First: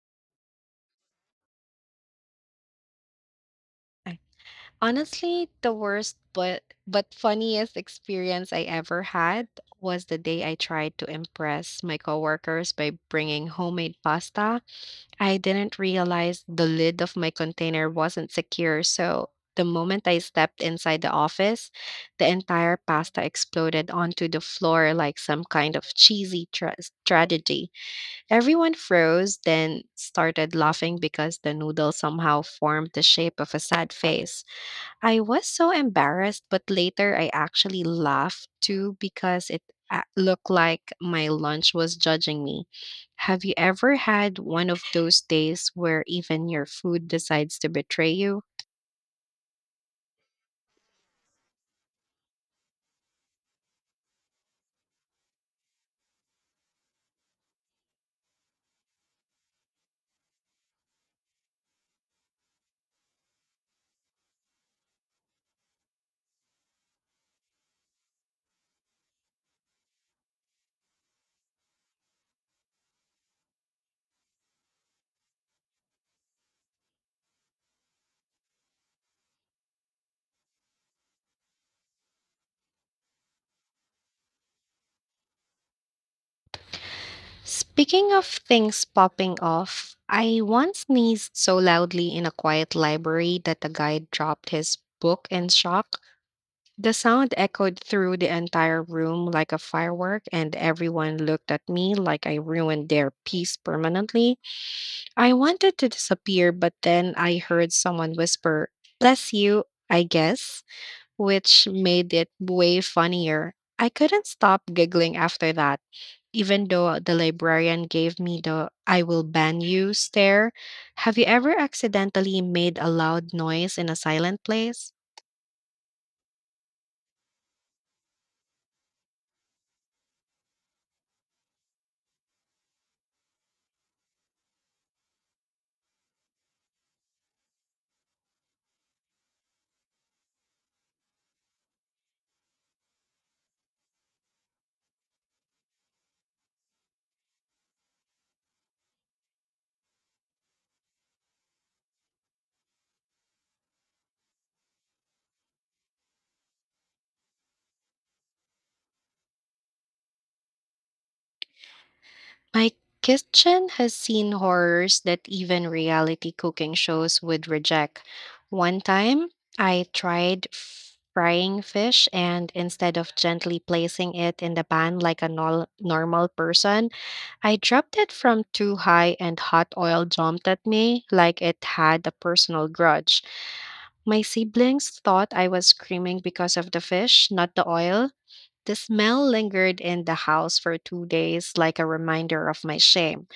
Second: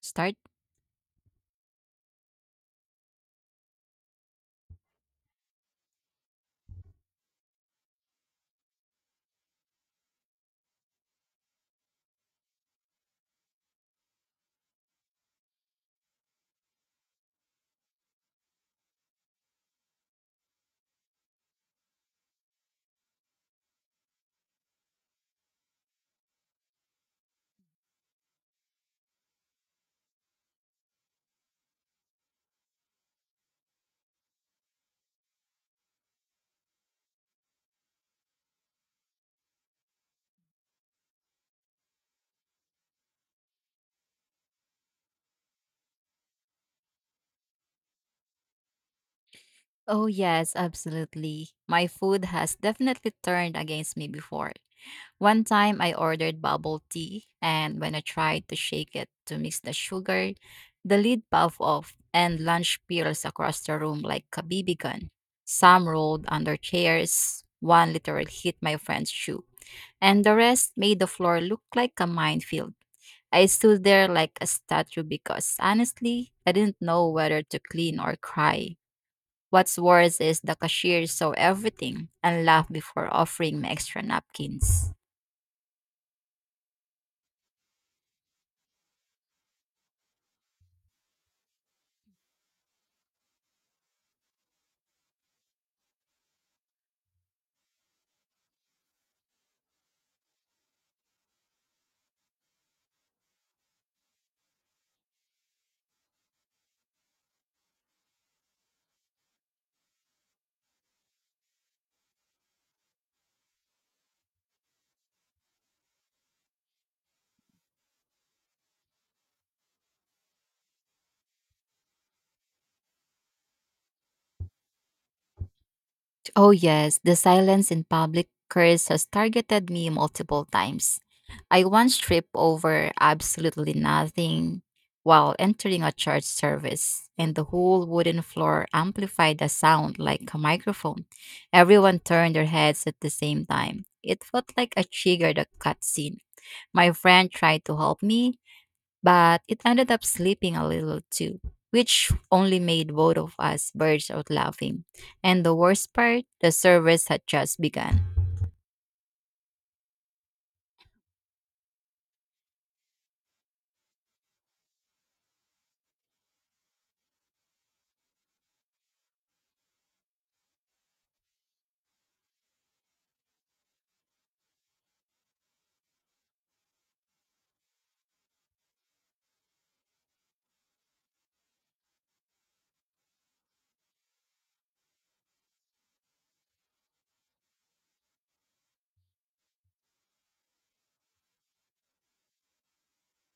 Start? I Honestly, the worst but funniest experience I ever had was the day I tried to impress my coworkers by bringing homemade pasta. I didn't realize the lid of my container wasn't secure, so the moment I stepped inside the office, the entire pasta exploded onto the floor like some kind of cheesy tragedy. Everyone froze, then started laughing because the noodle somehow formed the shape of a sad face. I was so embarrassed, but later I actually laughed too because it looked like my lunch was judging me. Have you ever had one of those days where even your food decides to betray you? Oh, yes, absolutely. My food has definitely turned against me before. One time I ordered bubble tea, and when I tried to shake it to mix the sugar, the lid puffed off and lunch spills across the room like a BB gun. Some rolled under chairs, one literally hit my friend's shoe, and the rest made the floor look like a minefield. I stood there like a statue because honestly, I didn't know whether to clean or cry. What's worse is the cashier saw everything and laughed before offering me extra napkins. Speaking of things popping off, I once sneezed so loudly in a quiet library that the guy dropped his book in shock. The sound echoed through the entire room like a firework, and everyone looked at me like I ruined their peace permanently. I wanted to disappear, but then I heard someone whisper, "Bless you, I guess," which made it way funnier. I couldn't stop giggling after that, even though the librarian gave me the "I will ban you" stare. Have you ever accidentally made a loud noise in a silent place? Oh, yes, the silence in public curse has targeted me multiple times. I once tripped over absolutely nothing while entering a church service, and the whole wooden floor amplified the sound like a microphone. Everyone turned their heads at the same time. It felt like a triggered cutscene. My friend tried to help me, but it ended up sleeping a little too, which only made both of us burst out laughing. And the worst part, the service had just begun. My kitchen has seen horrors that even reality cooking shows would reject. One time, I tried frying fish, and instead of gently placing it in the pan like a normal person, I dropped it from too high, and hot oil jumped at me like it had a personal grudge. My siblings thought I was screaming because of the fish, not the oil. The smell lingered in the house for 2 days like a reminder of my shame.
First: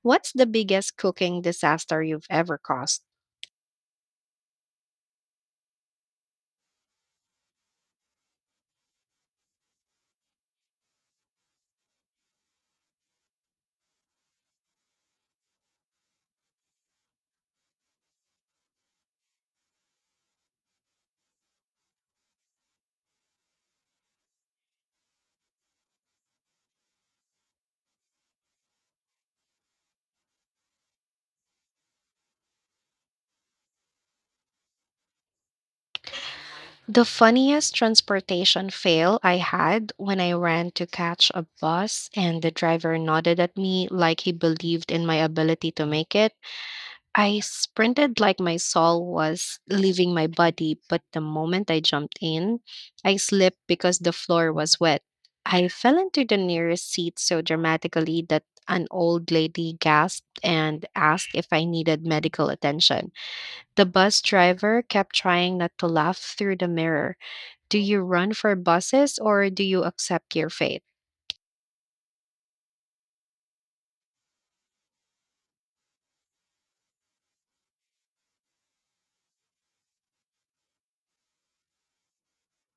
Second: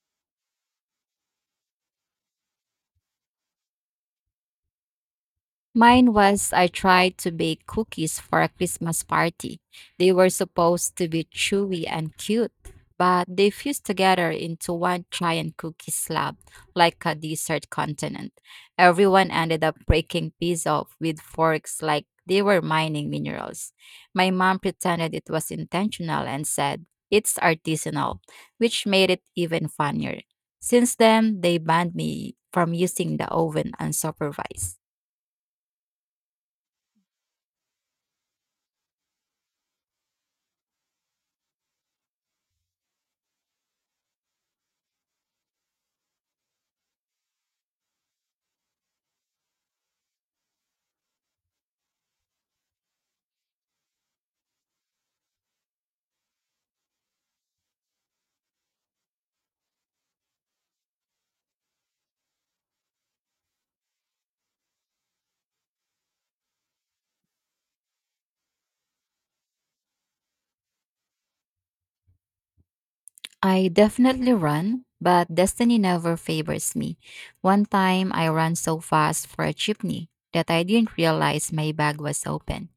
What's the biggest cooking disaster you've ever caused? Mine was I tried to bake cookies for a Christmas party. They were supposed to be chewy and cute, but they fused together into one giant cookie slab, like a dessert continent. Everyone ended up breaking pieces off with forks like they were mining minerals. My mom pretended it was intentional and said, "It's artisanal," which made it even funnier. Since then, they banned me from using the oven unsupervised. The funniest transportation fail I had when I ran to catch a bus and the driver nodded at me like he believed in my ability to make it. I sprinted like my soul was leaving my body, but the moment I jumped in, I slipped because the floor was wet. I fell into the nearest seat so dramatically that an old lady gasped and asked if I needed medical attention. The bus driver kept trying not to laugh through the mirror. Do you run for buses or do you accept your fate? I definitely run, but destiny never favors me. One time I ran so fast for a chimney that I didn't realize my bag was open,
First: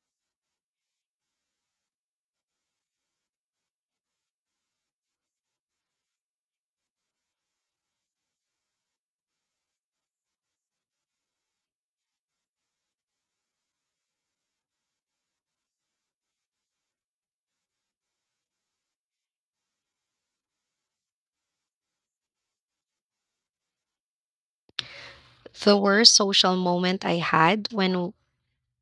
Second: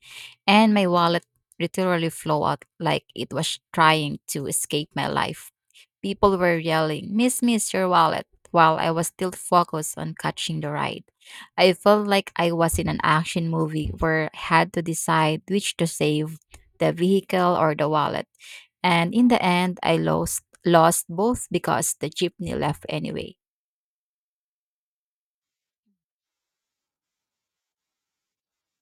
and my wallet literally flew out like it was trying to escape my life. People were yelling, "Miss, miss, your wallet," while I was still focused on catching the ride. I felt like I was in an action movie where I had to decide which to save, the vehicle or the wallet, and in the end I lost both because the jeepney left anyway. The worst social moment I had when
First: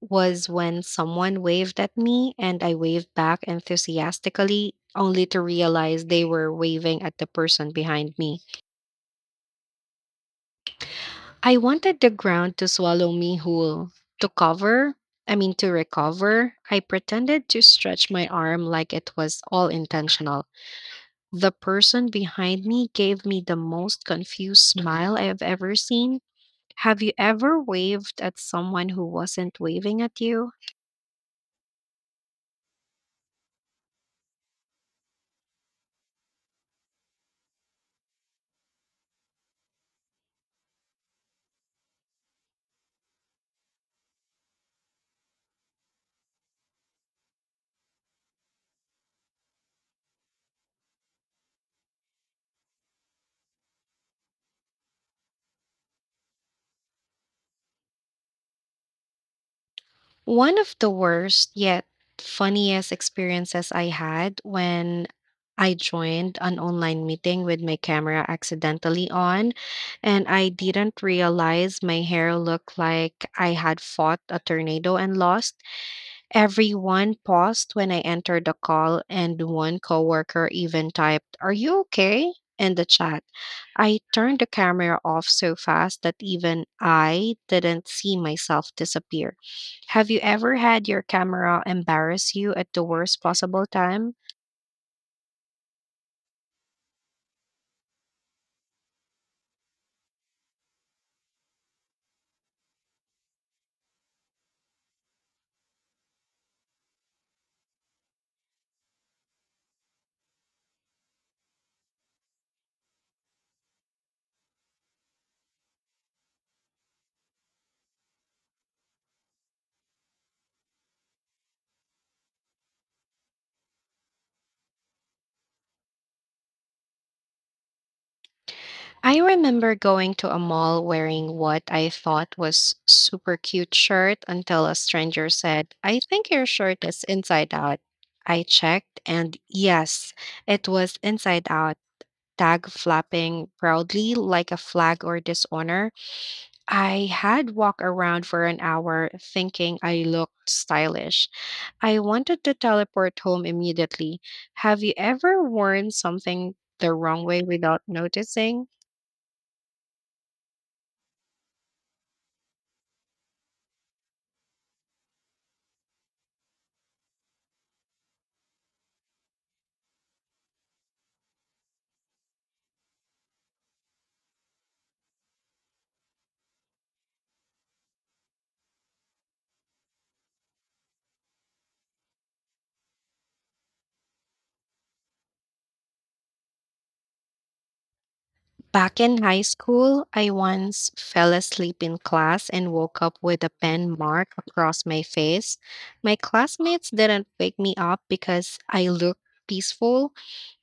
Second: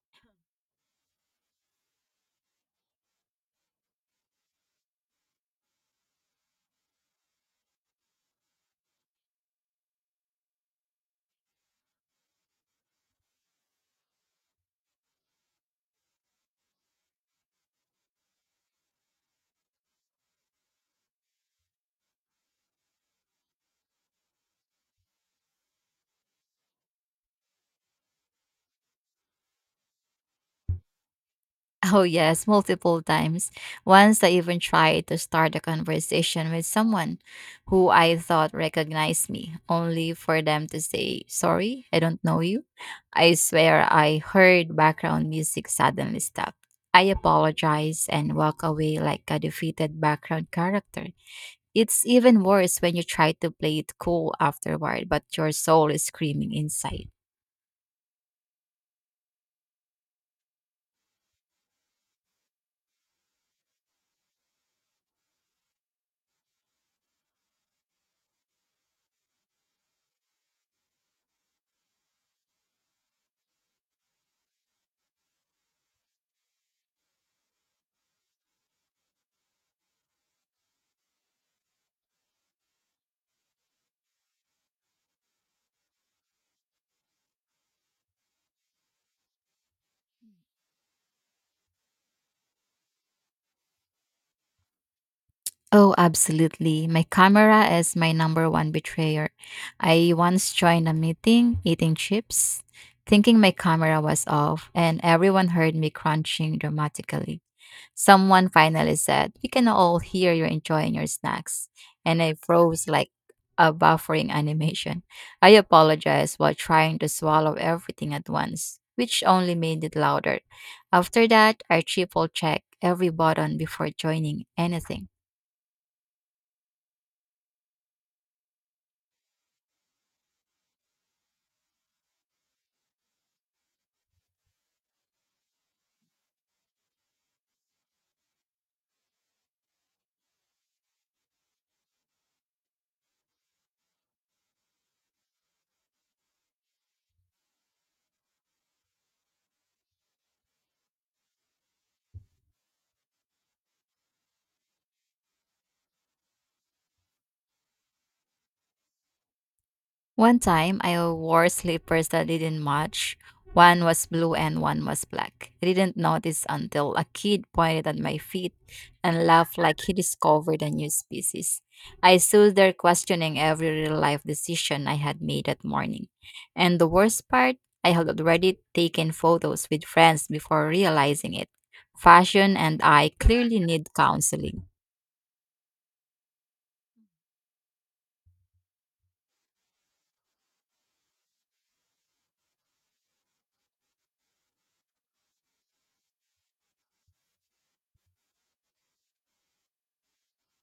was when someone waved at me and I waved back enthusiastically, only to realize they were waving at the person behind me. I wanted the ground to swallow me whole. To cover, I mean, to recover, I pretended to stretch my arm like it was all intentional. The person behind me gave me the most confused smile I have ever seen. Have you ever waved at someone who wasn't waving at you? Oh yes, multiple times. Once I even tried to start a conversation with someone who I thought recognized me, only for them to say, "Sorry, I don't know you." I swear I heard background music suddenly stop. I apologize and walk away like a defeated background character. It's even worse when you try to play it cool afterward, but your soul is screaming inside. One of the worst yet funniest experiences I had when I joined an online meeting with my camera accidentally on, and I didn't realize my hair looked like I had fought a tornado and lost. Everyone paused when I entered the call, and one coworker even typed, "Are you okay?" in the chat. I turned the camera off so fast that even I didn't see myself disappear. Have you ever had your camera embarrass you at the worst possible time? Oh, absolutely. My camera is my number one betrayer. I once joined a meeting eating chips, thinking my camera was off, and everyone heard me crunching dramatically. Someone finally said, "We can all hear you are enjoying your snacks." And I froze like a buffering animation. I apologized while trying to swallow everything at once, which only made it louder. After that, I triple checked every button before joining anything. I remember going to a mall wearing what I thought was super cute shirt until a stranger said, "I think your shirt is inside out." I checked and yes, it was inside out, tag flapping proudly like a flag or dishonor. I had walked around for an hour thinking I looked stylish. I wanted to teleport home immediately. Have you ever worn something the wrong way without noticing? One time, I wore slippers that didn't match. One was blue and one was black. I didn't notice until a kid pointed at my feet and laughed like he discovered a new species. I stood there questioning every real life decision I had made that morning. And the worst part, I had already taken photos with friends before realizing it. Fashion and I clearly need counseling. Back in high school, I once fell asleep in class and woke up with a pen mark across my face. My classmates didn't wake me up because I looked peaceful.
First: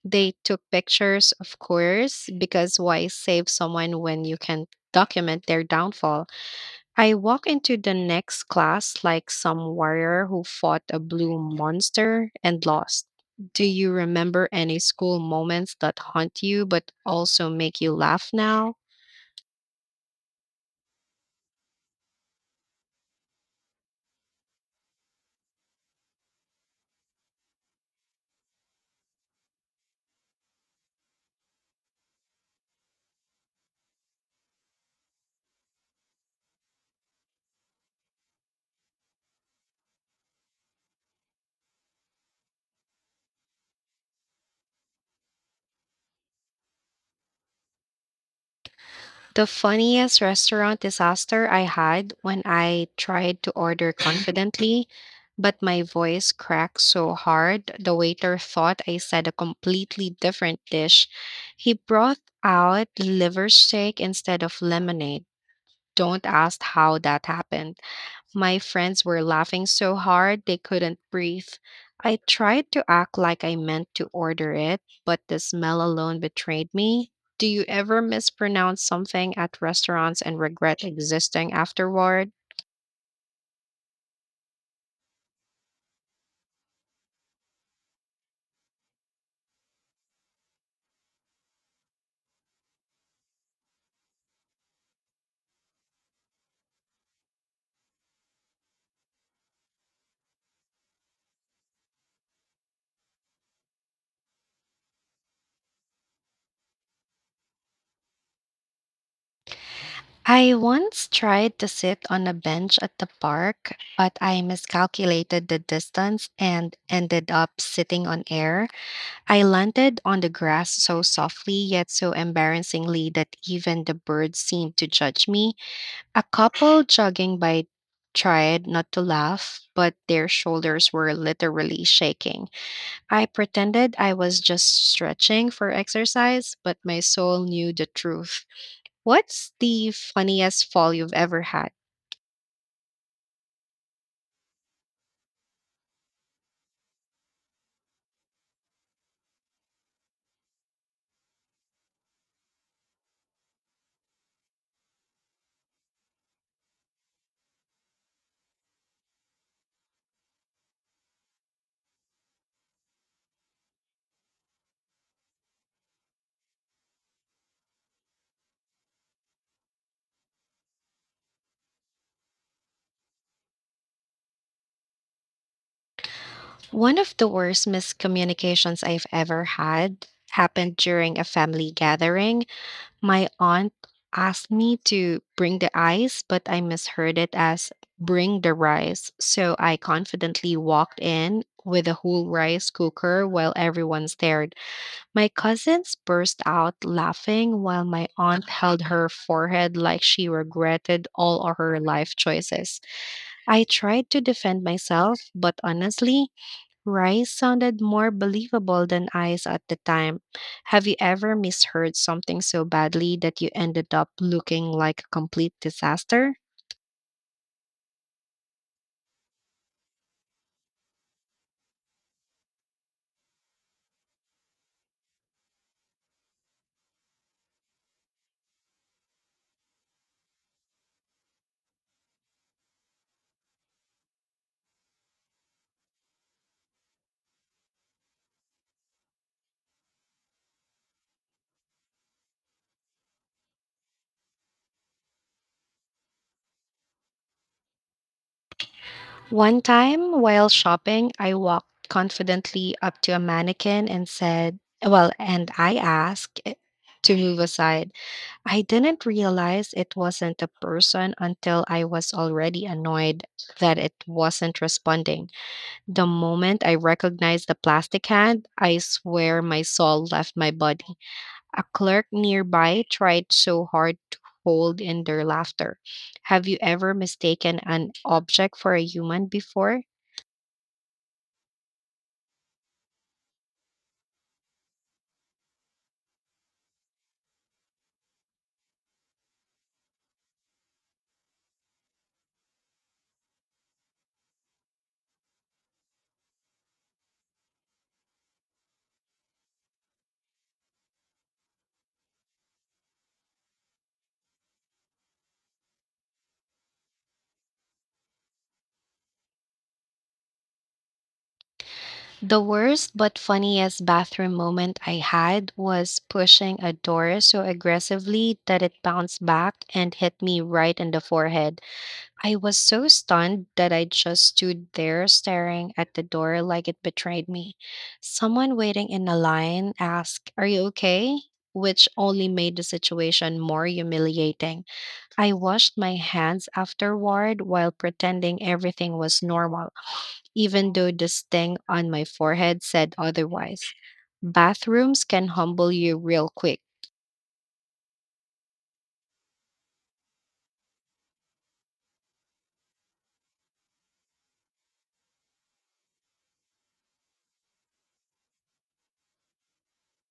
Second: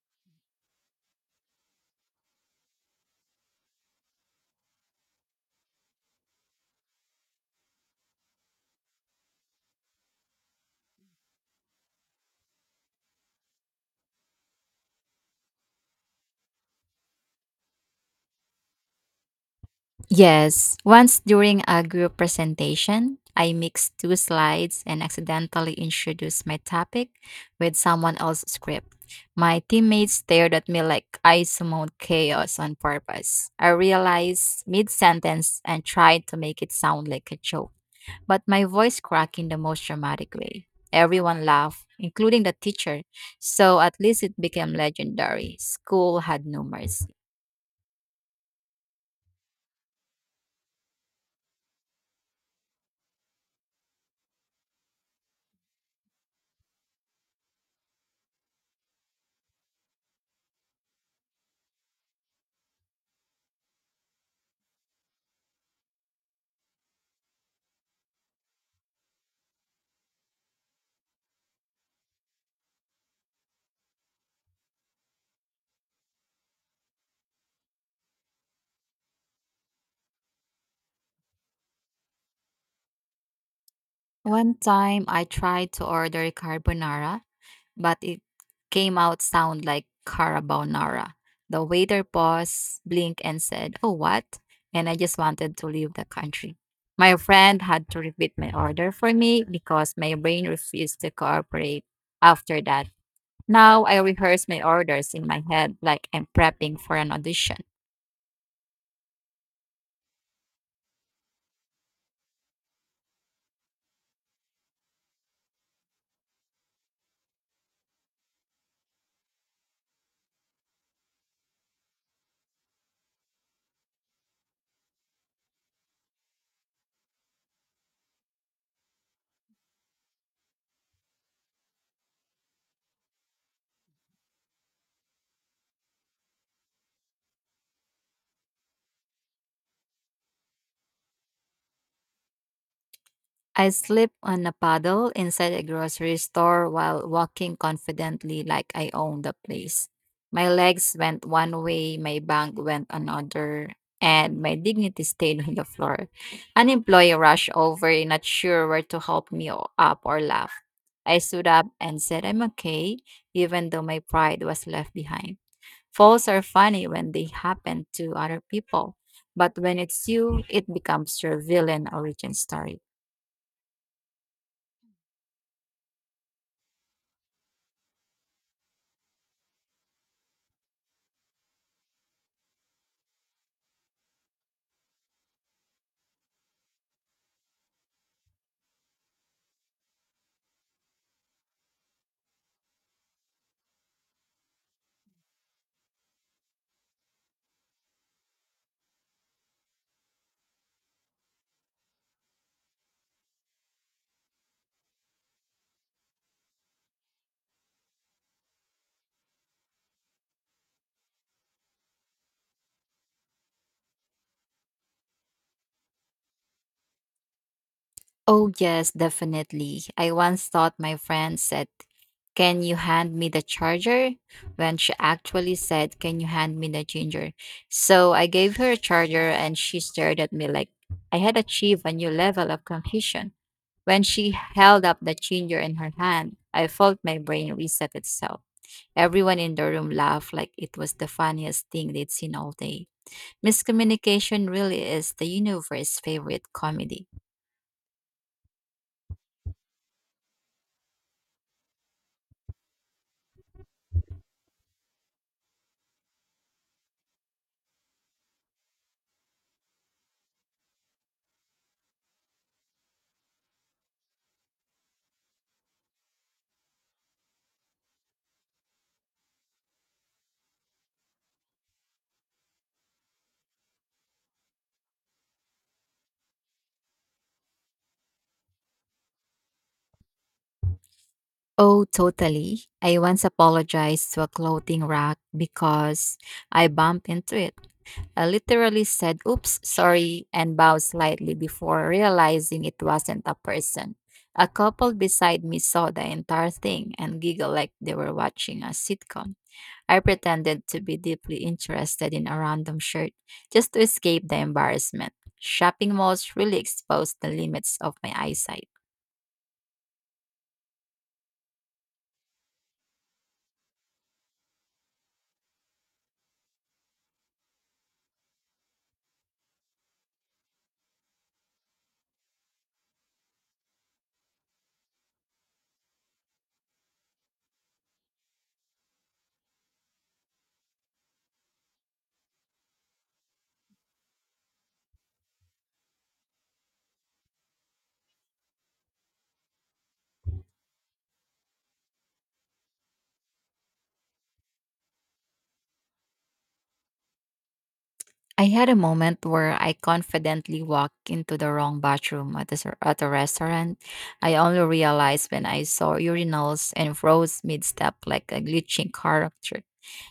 They took pictures, of course, because why save someone when you can document their downfall? I walk into the next class like some warrior who fought a blue monster and lost. Do you remember any school moments that haunt you but also make you laugh now? Yes, once during a group presentation, I mixed two slides and accidentally introduced my topic with someone else's script. My teammates stared at me like I summoned chaos on purpose. I realized mid sentence and tried to make it sound like a joke, but my voice cracked in the most dramatic way. Everyone laughed, including the teacher, so at least it became legendary. School had no mercy. The funniest restaurant disaster I had when I tried to order confidently, but my voice cracked so hard the waiter thought I said a completely different dish. He brought out liver steak instead of lemonade. Don't ask how that happened. My friends were laughing so hard they couldn't breathe. I tried to act like I meant to order it, but the smell alone betrayed me. Do you ever mispronounce something at restaurants and regret existing afterward? One time I tried to order carbonara, but it came out sound like carabonara. The waiter paused, blinked, and said, "Oh, what?" And I just wanted to leave the country. My friend had to repeat my order for me because my brain refused to cooperate after that. Now I rehearse my orders in my head like I'm prepping for an audition. I once tried to sit on a bench at the park, but I miscalculated the distance and ended up sitting on air. I landed on the grass so softly yet so embarrassingly that even the birds seemed to judge me. A couple jogging by tried not to laugh, but their shoulders were literally shaking. I pretended I was just stretching for exercise, but my soul knew the truth. What's the funniest fall you've ever had? I slip on a paddle inside a grocery store while walking confidently like I own the place. My legs went one way, my bank went another, and my dignity stayed on the floor. An employee rushed over, not sure where to help me up or laugh. I stood up and said, "I'm okay," even though my pride was left behind. Falls are funny when they happen to other people, but when it's you, it becomes your villain origin story. One of the worst miscommunications I've ever had happened during a family gathering. My aunt asked me to bring the ice, but I misheard it as "bring the rice." So I confidently walked in with a whole rice cooker while everyone stared. My cousins burst out laughing while my aunt held her forehead like she regretted all of her life choices. I tried to defend myself, but honestly, rice sounded more believable than ice at the time. Have you ever misheard something so badly that you ended up looking like a complete disaster? Oh, yes, definitely. I once thought my friend said, "Can you hand me the charger?" When she actually said, "Can you hand me the ginger?" So I gave her a charger and she stared at me like I had achieved a new level of confusion. When she held up the ginger in her hand, I felt my brain reset itself. Everyone in the room laughed like it was the funniest thing they'd seen all day. Miscommunication really is the universe's favorite comedy. One time, while shopping, I walked confidently up to a mannequin and said, "Well," and I asked it to move aside. I didn't realize it wasn't a person until I was already annoyed that it wasn't responding. The moment I recognized the plastic hand, I swear my soul left my body. A clerk nearby tried so hard to hold in their laughter. Have you ever mistaken an object for a human before? Oh, totally. I once apologized to a clothing rack because I bumped into it. I literally said, "Oops, sorry," and bowed slightly before realizing it wasn't a person. A couple beside me saw the entire thing and giggled like they were watching a sitcom. I pretended to be deeply interested in a random shirt just to escape the embarrassment. Shopping malls really exposed the limits of my eyesight. The worst but funniest bathroom moment I had was pushing a door so aggressively that it bounced back and hit me right in the forehead. I was so stunned that I just stood there staring at the door like it betrayed me. Someone waiting in a line asked, "Are you okay?" which only made the situation more humiliating. I washed my hands afterward while pretending everything was normal, even though the sting on my forehead said otherwise. Bathrooms can humble you real quick. I had a moment where I confidently walked into the wrong bathroom at a restaurant. I only realized when I saw urinals and froze mid step like a glitching character.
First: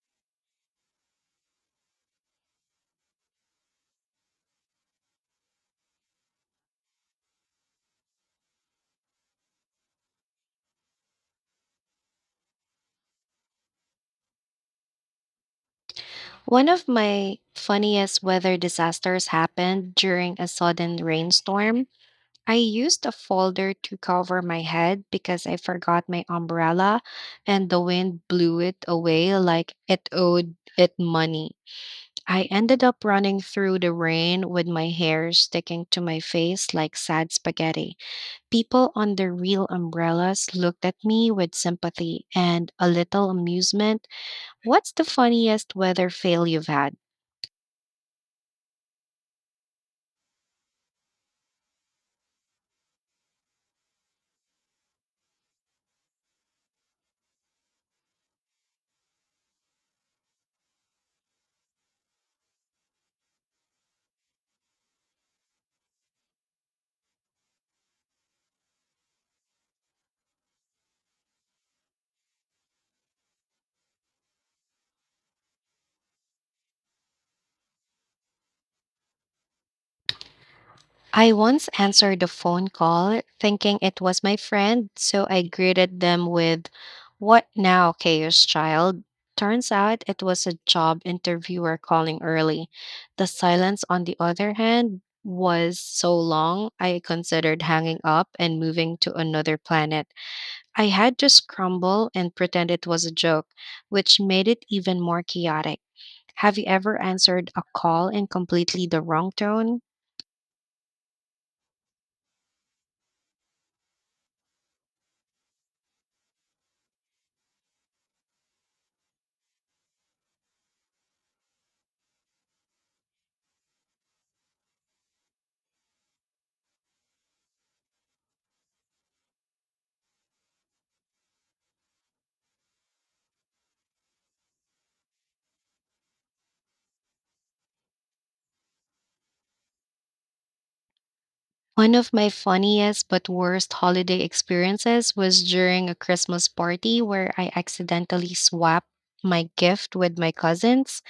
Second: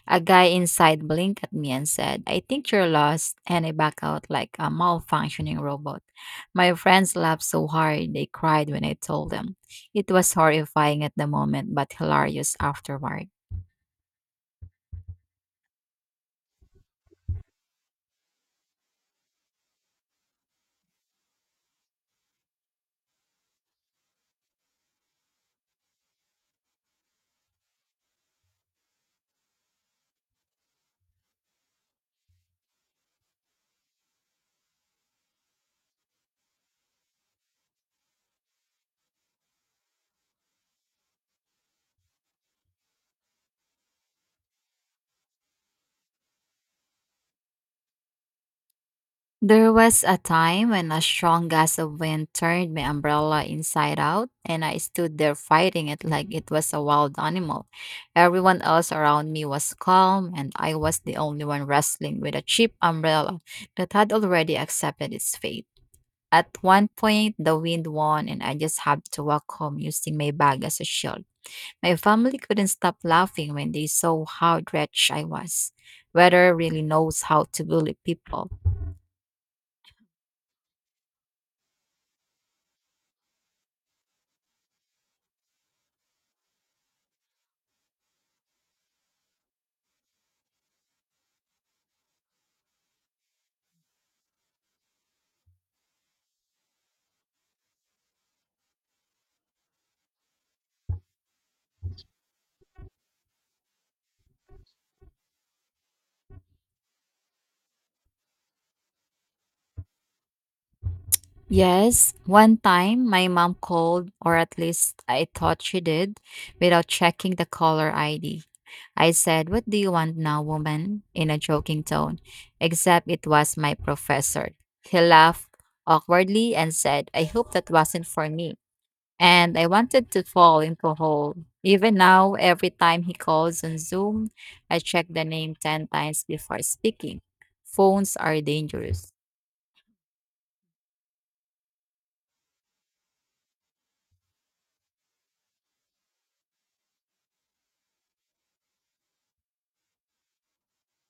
A guy inside blinked at me and said, "I think you're lost." And I back out like a malfunctioning robot. My friends laughed so hard they cried when I told them. It was horrifying at the moment, but hilarious afterward. One of my funniest weather disasters happened during a sudden rainstorm. I used a folder to cover my head because I forgot my umbrella and the wind blew it away like it owed it money. I ended up running through the rain with my hair sticking to my face like sad spaghetti. People under real umbrellas looked at me with sympathy and a little amusement. What's the funniest weather fail you've had? There was a time when a strong gust of wind turned my umbrella inside out, and I stood there fighting it like it was a wild animal. Everyone else around me was calm, and I was the only one wrestling with a cheap umbrella that had already accepted its fate. At one point, the wind won, and I just had to walk home using my bag as a shield. My family couldn't stop laughing when they saw how wretched I was. Weather really knows how to bully people. I once answered a phone call thinking it was my friend, so I greeted them with, "What now, Chaos Child?" Turns out it was a job interviewer calling early. The silence, on the other hand, was so long I considered hanging up and moving to another planet. I had to scramble and pretend it was a joke, which made it even more chaotic. Have you ever answered a call in completely the wrong tone? Yes, one time my mom called, or at least I thought she did, without checking the caller ID. I said, "What do you want now, woman?" in a joking tone, except it was my professor. He laughed awkwardly and said, "I hope that wasn't for me." And I wanted to fall into a hole. Even now, every time he calls on Zoom, I check the name 10 times before speaking. Phones are dangerous. One of my funniest but worst holiday experiences was during a Christmas party where I accidentally swapped my gift with my cousins.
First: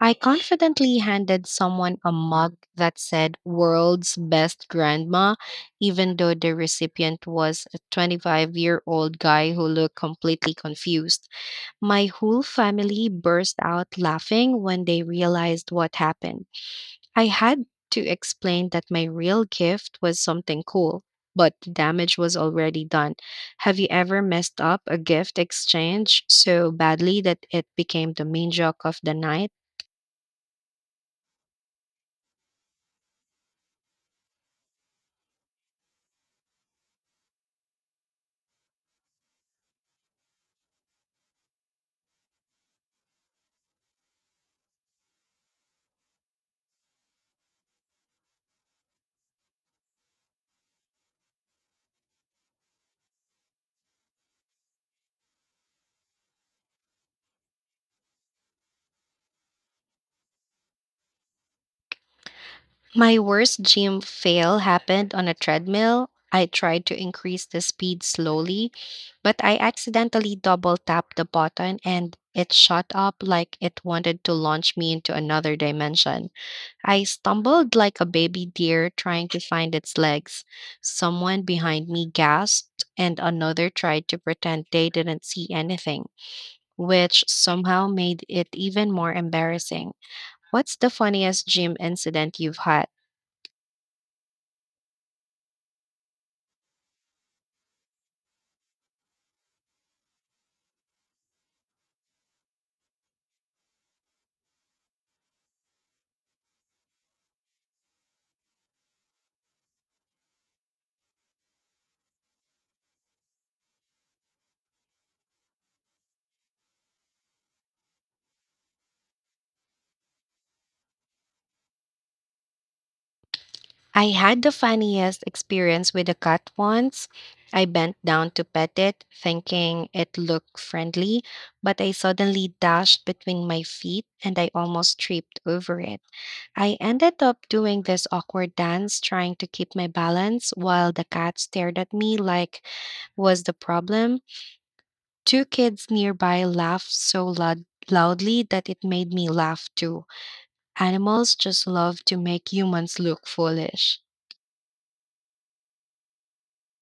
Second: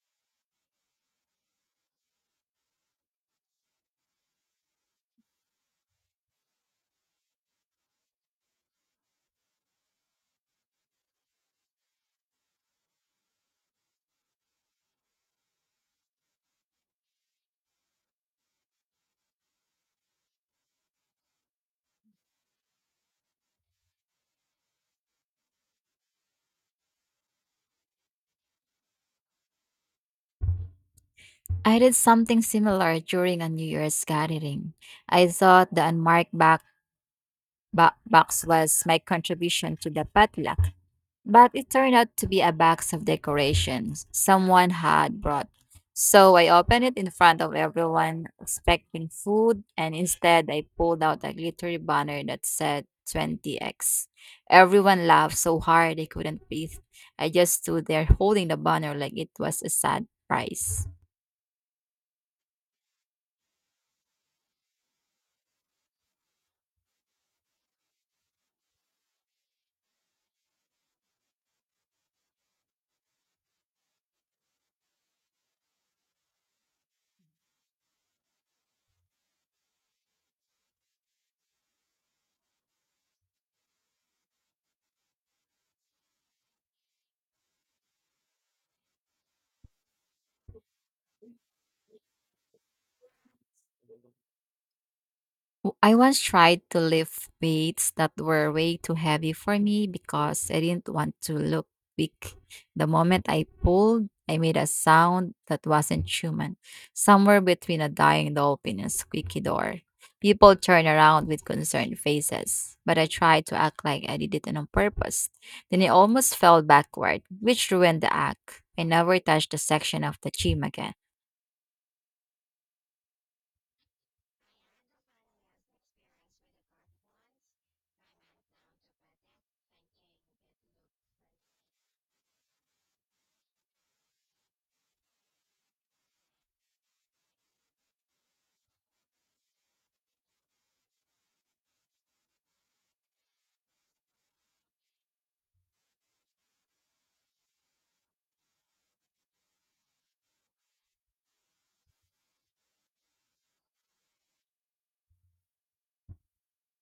I confidently handed someone a mug that said "World's Best Grandma," even though the recipient was a 25-year-old year old guy who looked completely confused. My whole family burst out laughing when they realized what happened. I had to explain that my real gift was something cool, but the damage was already done. Have you ever messed up a gift exchange so badly that it became the main joke of the night? I did something similar during a New Year's gathering. I thought the unmarked box was my contribution to the potluck, but it turned out to be a box of decorations someone had brought. So I opened it in front of everyone, expecting food, and instead I pulled out a glittery banner that said 20x. Everyone laughed so hard they couldn't breathe. I just stood there holding the banner like it was a sad prize. My worst gym fail happened on a treadmill. I tried to increase the speed slowly, but I accidentally double tapped the button and it shot up like it wanted to launch me into another dimension. I stumbled like a baby deer trying to find its legs. Someone behind me gasped, and another tried to pretend they didn't see anything, which somehow made it even more embarrassing. What's the funniest gym incident you've had? I once tried to lift weights that were way too heavy for me because I didn't want to look weak. The moment I pulled, I made a sound that wasn't human, somewhere between a dying dolphin and a squeaky door. People turned around with concerned faces, but I tried to act like I did it on purpose. Then I almost fell backward, which ruined the act. I never touched the section of the gym again. I had the funniest experience with a cat once. I bent down to pet it, thinking it looked friendly, but I suddenly dashed between my feet and I almost tripped over it. I ended up doing this awkward dance trying to keep my balance while the cat stared at me like was the problem. Two kids nearby laughed so loudly that it made me laugh too. Animals just love to make humans look foolish.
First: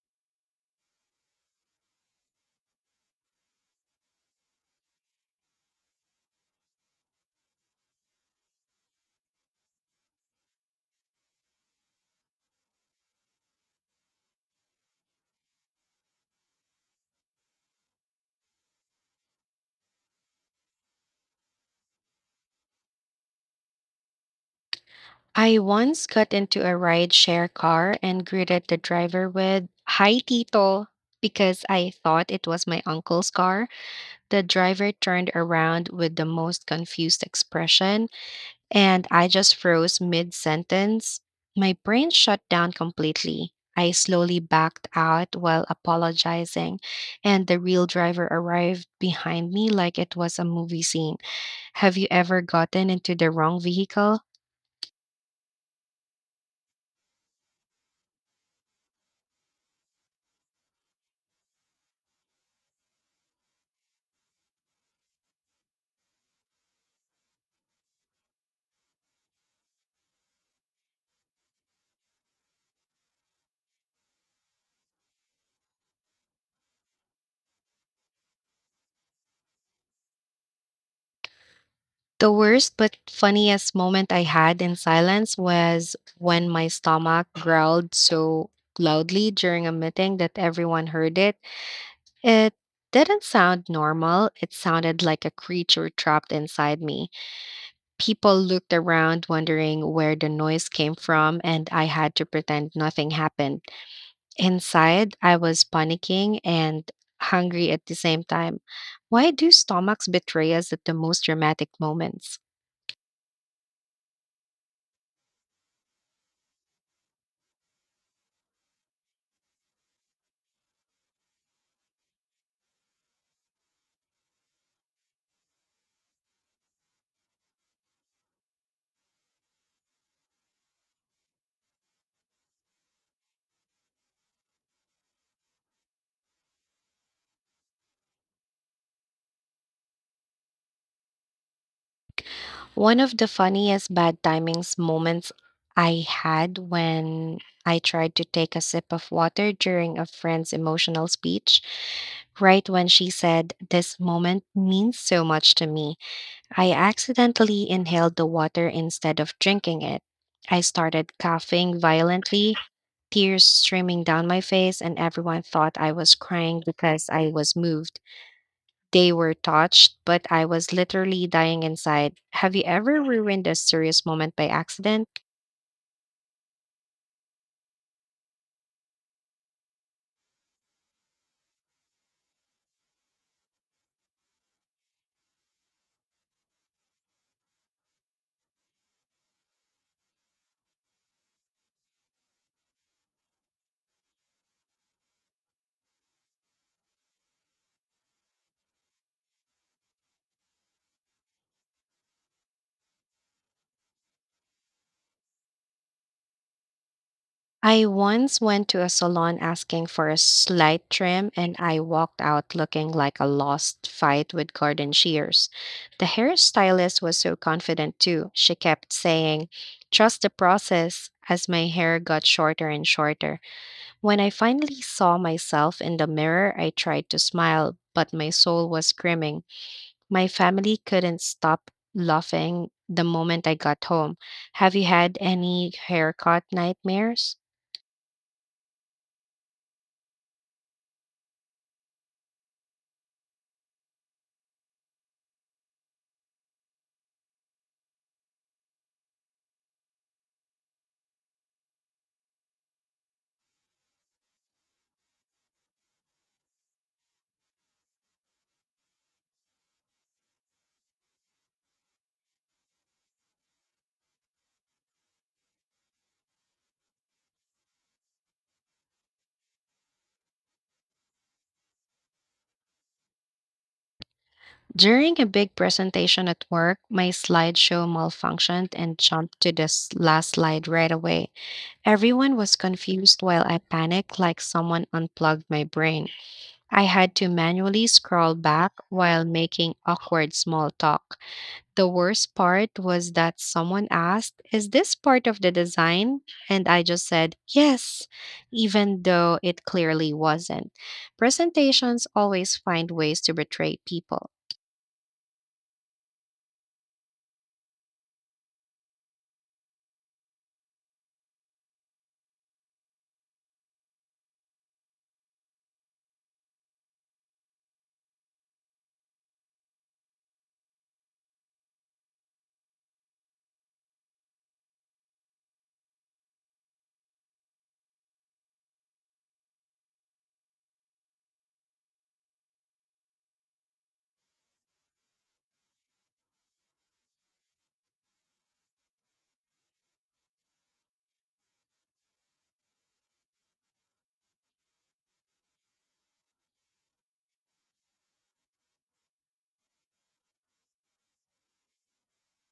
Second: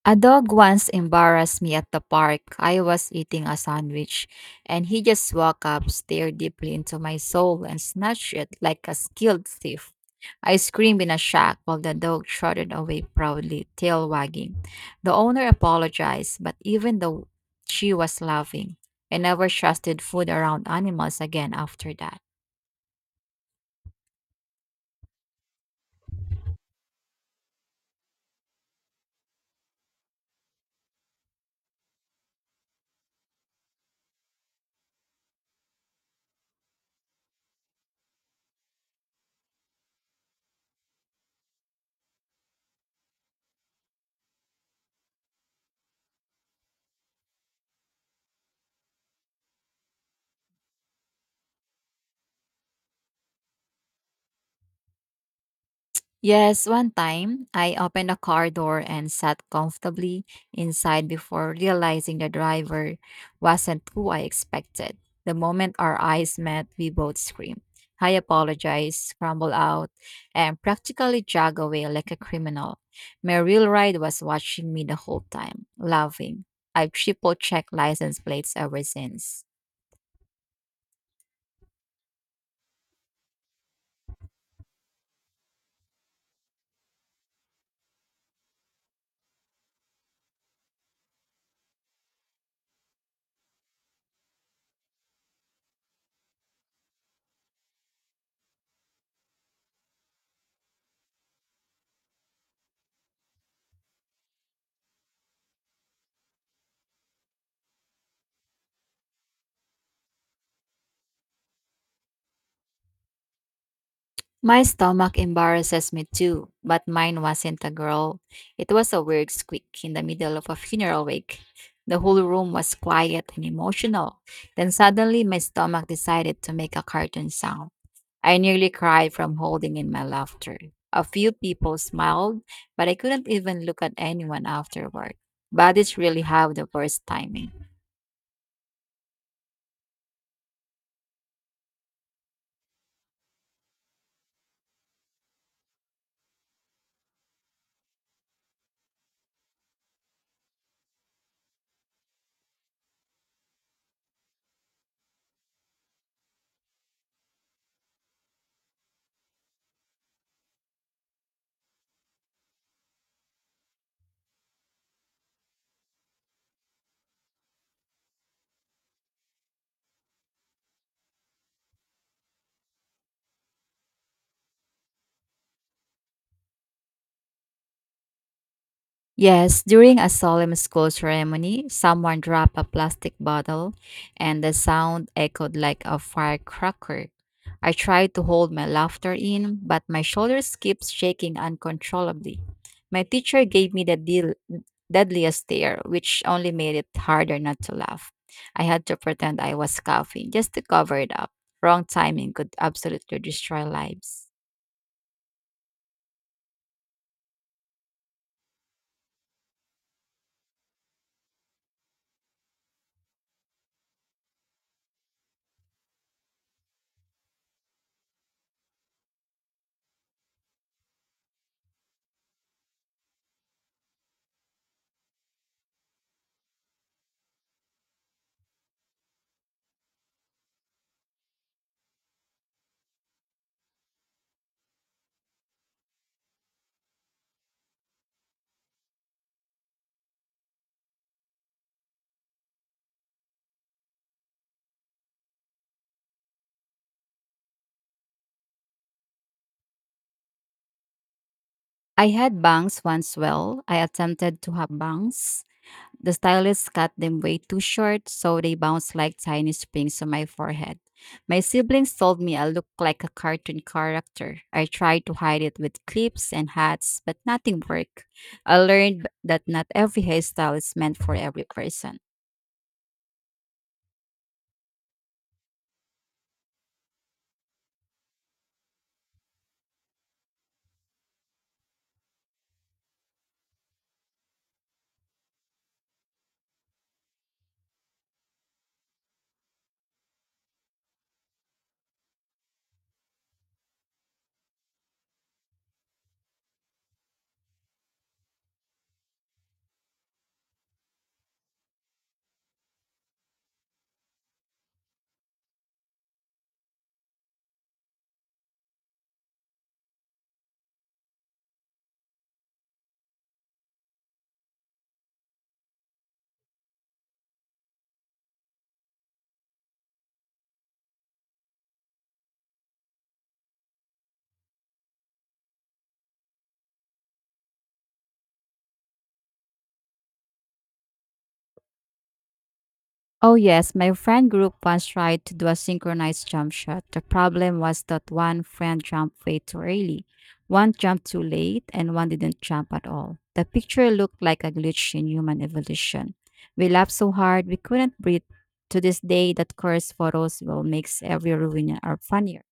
A dog once embarrassed me at the park. I was eating a sandwich and he just walked up, stared deeply into my soul, and snatched it like a skilled thief. I screamed in a shock while the dog trotted away proudly, tail wagging. The owner apologized, but even though she was laughing, I never trusted food around animals again after that. I once got into a ride-share car and greeted the driver with, "Hi, Tito," because I thought it was my uncle's car. The driver turned around with the most confused expression and I just froze mid sentence. My brain shut down completely. I slowly backed out while apologizing, and the real driver arrived behind me like it was a movie scene. Have you ever gotten into the wrong vehicle? Yes, one time I opened a car door and sat comfortably inside before realizing the driver wasn't who I expected. The moment our eyes met, we both screamed. I apologized, scrambled out, and practically jogged away like a criminal. My real ride was watching me the whole time, laughing. I've triple checked license plates ever since. The worst but funniest moment I had in silence was when my stomach growled so loudly during a meeting that everyone heard it. It didn't sound normal, it sounded like a creature trapped inside me. People looked around, wondering where the noise came from, and I had to pretend nothing happened. Inside, I was panicking and hungry at the same time. Why do stomachs betray us at the most dramatic moments? My stomach embarrasses me too, but mine wasn't a girl. It was a weird squeak in the middle of a funeral wake. The whole room was quiet and emotional. Then suddenly my stomach decided to make a cartoon sound. I nearly cried from holding in my laughter. A few people smiled, but I couldn't even look at anyone afterward. Bodies really have the worst timing. One of the funniest bad timings moments I had when I tried to take a sip of water during a friend's emotional speech, right when she said, "This moment means so much to me." I accidentally inhaled the water instead of drinking it. I started coughing violently, tears streaming down my face, and everyone thought I was crying because I was moved. They were touched, but I was literally dying inside. Have you ever ruined a serious moment by accident? Yes, during a solemn school ceremony, someone dropped a plastic bottle and the sound echoed like a firecracker. I tried to hold my laughter in, but my shoulders kept shaking uncontrollably. My teacher gave me the deadliest stare, which only made it harder not to laugh. I had to pretend I was coughing just to cover it up. Wrong timing could absolutely destroy lives. I once went to a salon asking for a slight trim, and I walked out looking like a lost fight with garden shears. The hairstylist was so confident, too. She kept saying, "Trust the process," as my hair got shorter and shorter. When I finally saw myself in the mirror, I tried to smile, but my soul was screaming. My family couldn't stop laughing the moment I got home. Have you had any haircut nightmares? I had bangs once, well, I attempted to have bangs. The stylist cut them way too short, so they bounced like tiny springs on my forehead. My siblings told me I looked like a cartoon character. I tried to hide it with clips and hats, but nothing worked. That not every hairstyle is meant for every person. During a big presentation at work, my slideshow malfunctioned and jumped to the last slide right away. Everyone was confused while I panicked like someone unplugged my brain. I had to manually scroll back while making awkward small talk. The worst part was that someone asked, "Is this part of the design?" And I just said, "Yes," even though it clearly wasn't. Presentations always find ways to betray people. Oh, yes, my friend group once tried to do a synchronized jump shot. The problem was that one friend jumped way too early, one jumped too late, and one didn't jump at all. The picture looked like a glitch in human evolution. We laughed so hard we couldn't breathe. To this day, that cursed photos will makes every ruin are funnier.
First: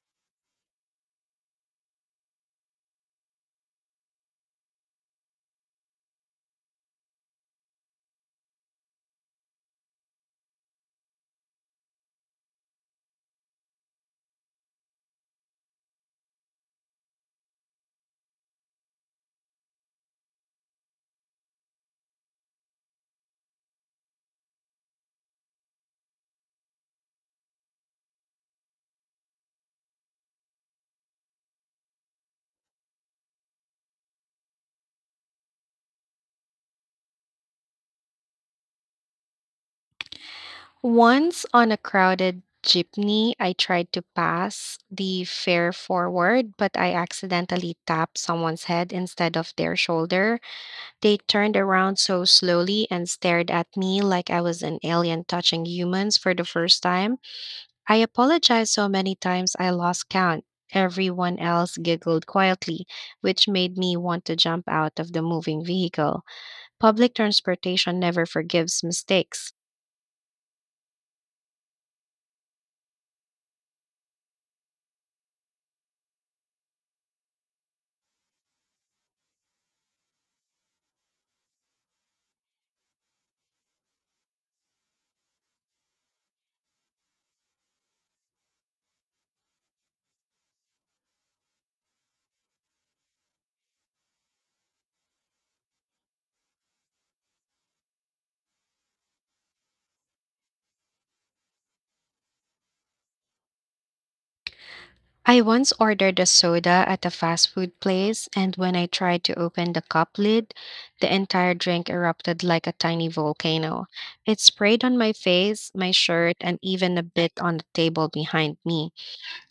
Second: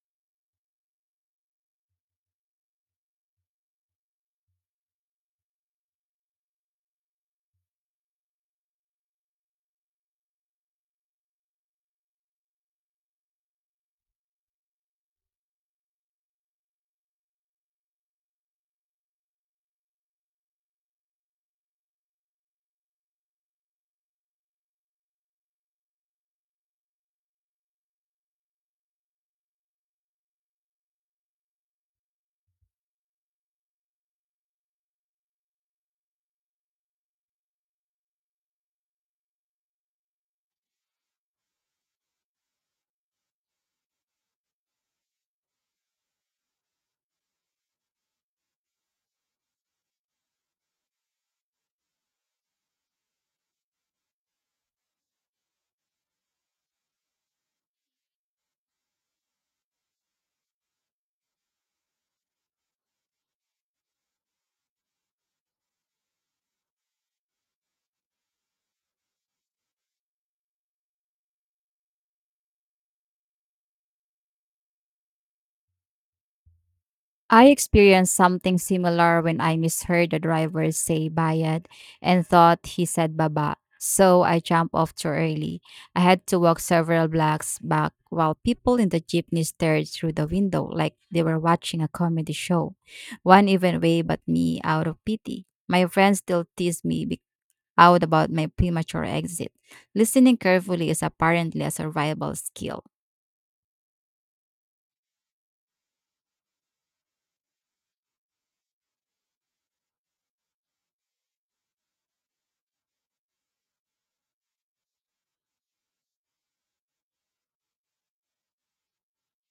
Once on a crowded jeepney, I tried to pass the fare forward, but I accidentally tapped someone's head instead of their shoulder. They turned around so slowly and stared at me like I was an alien touching humans for the first time. I apologized so many times I lost count. Everyone else giggled quietly, which made me want to jump out of the moving vehicle. Public transportation never forgives mistakes. I experienced something similar when I misheard the driver say bayad and thought he said baba. So I jumped off too early. I had to walk several blocks back while people in the jeepney stared through the window like they were watching a comedy show. One even waved at me out of pity. My friends still tease me be- out about my premature exit. Listening carefully is apparently a survival skill. I once ordered a soda at a fast food place, and when I tried to open the cup lid, the entire drink erupted like a tiny volcano. It sprayed on my face, my shirt, and even a bit on the table behind me.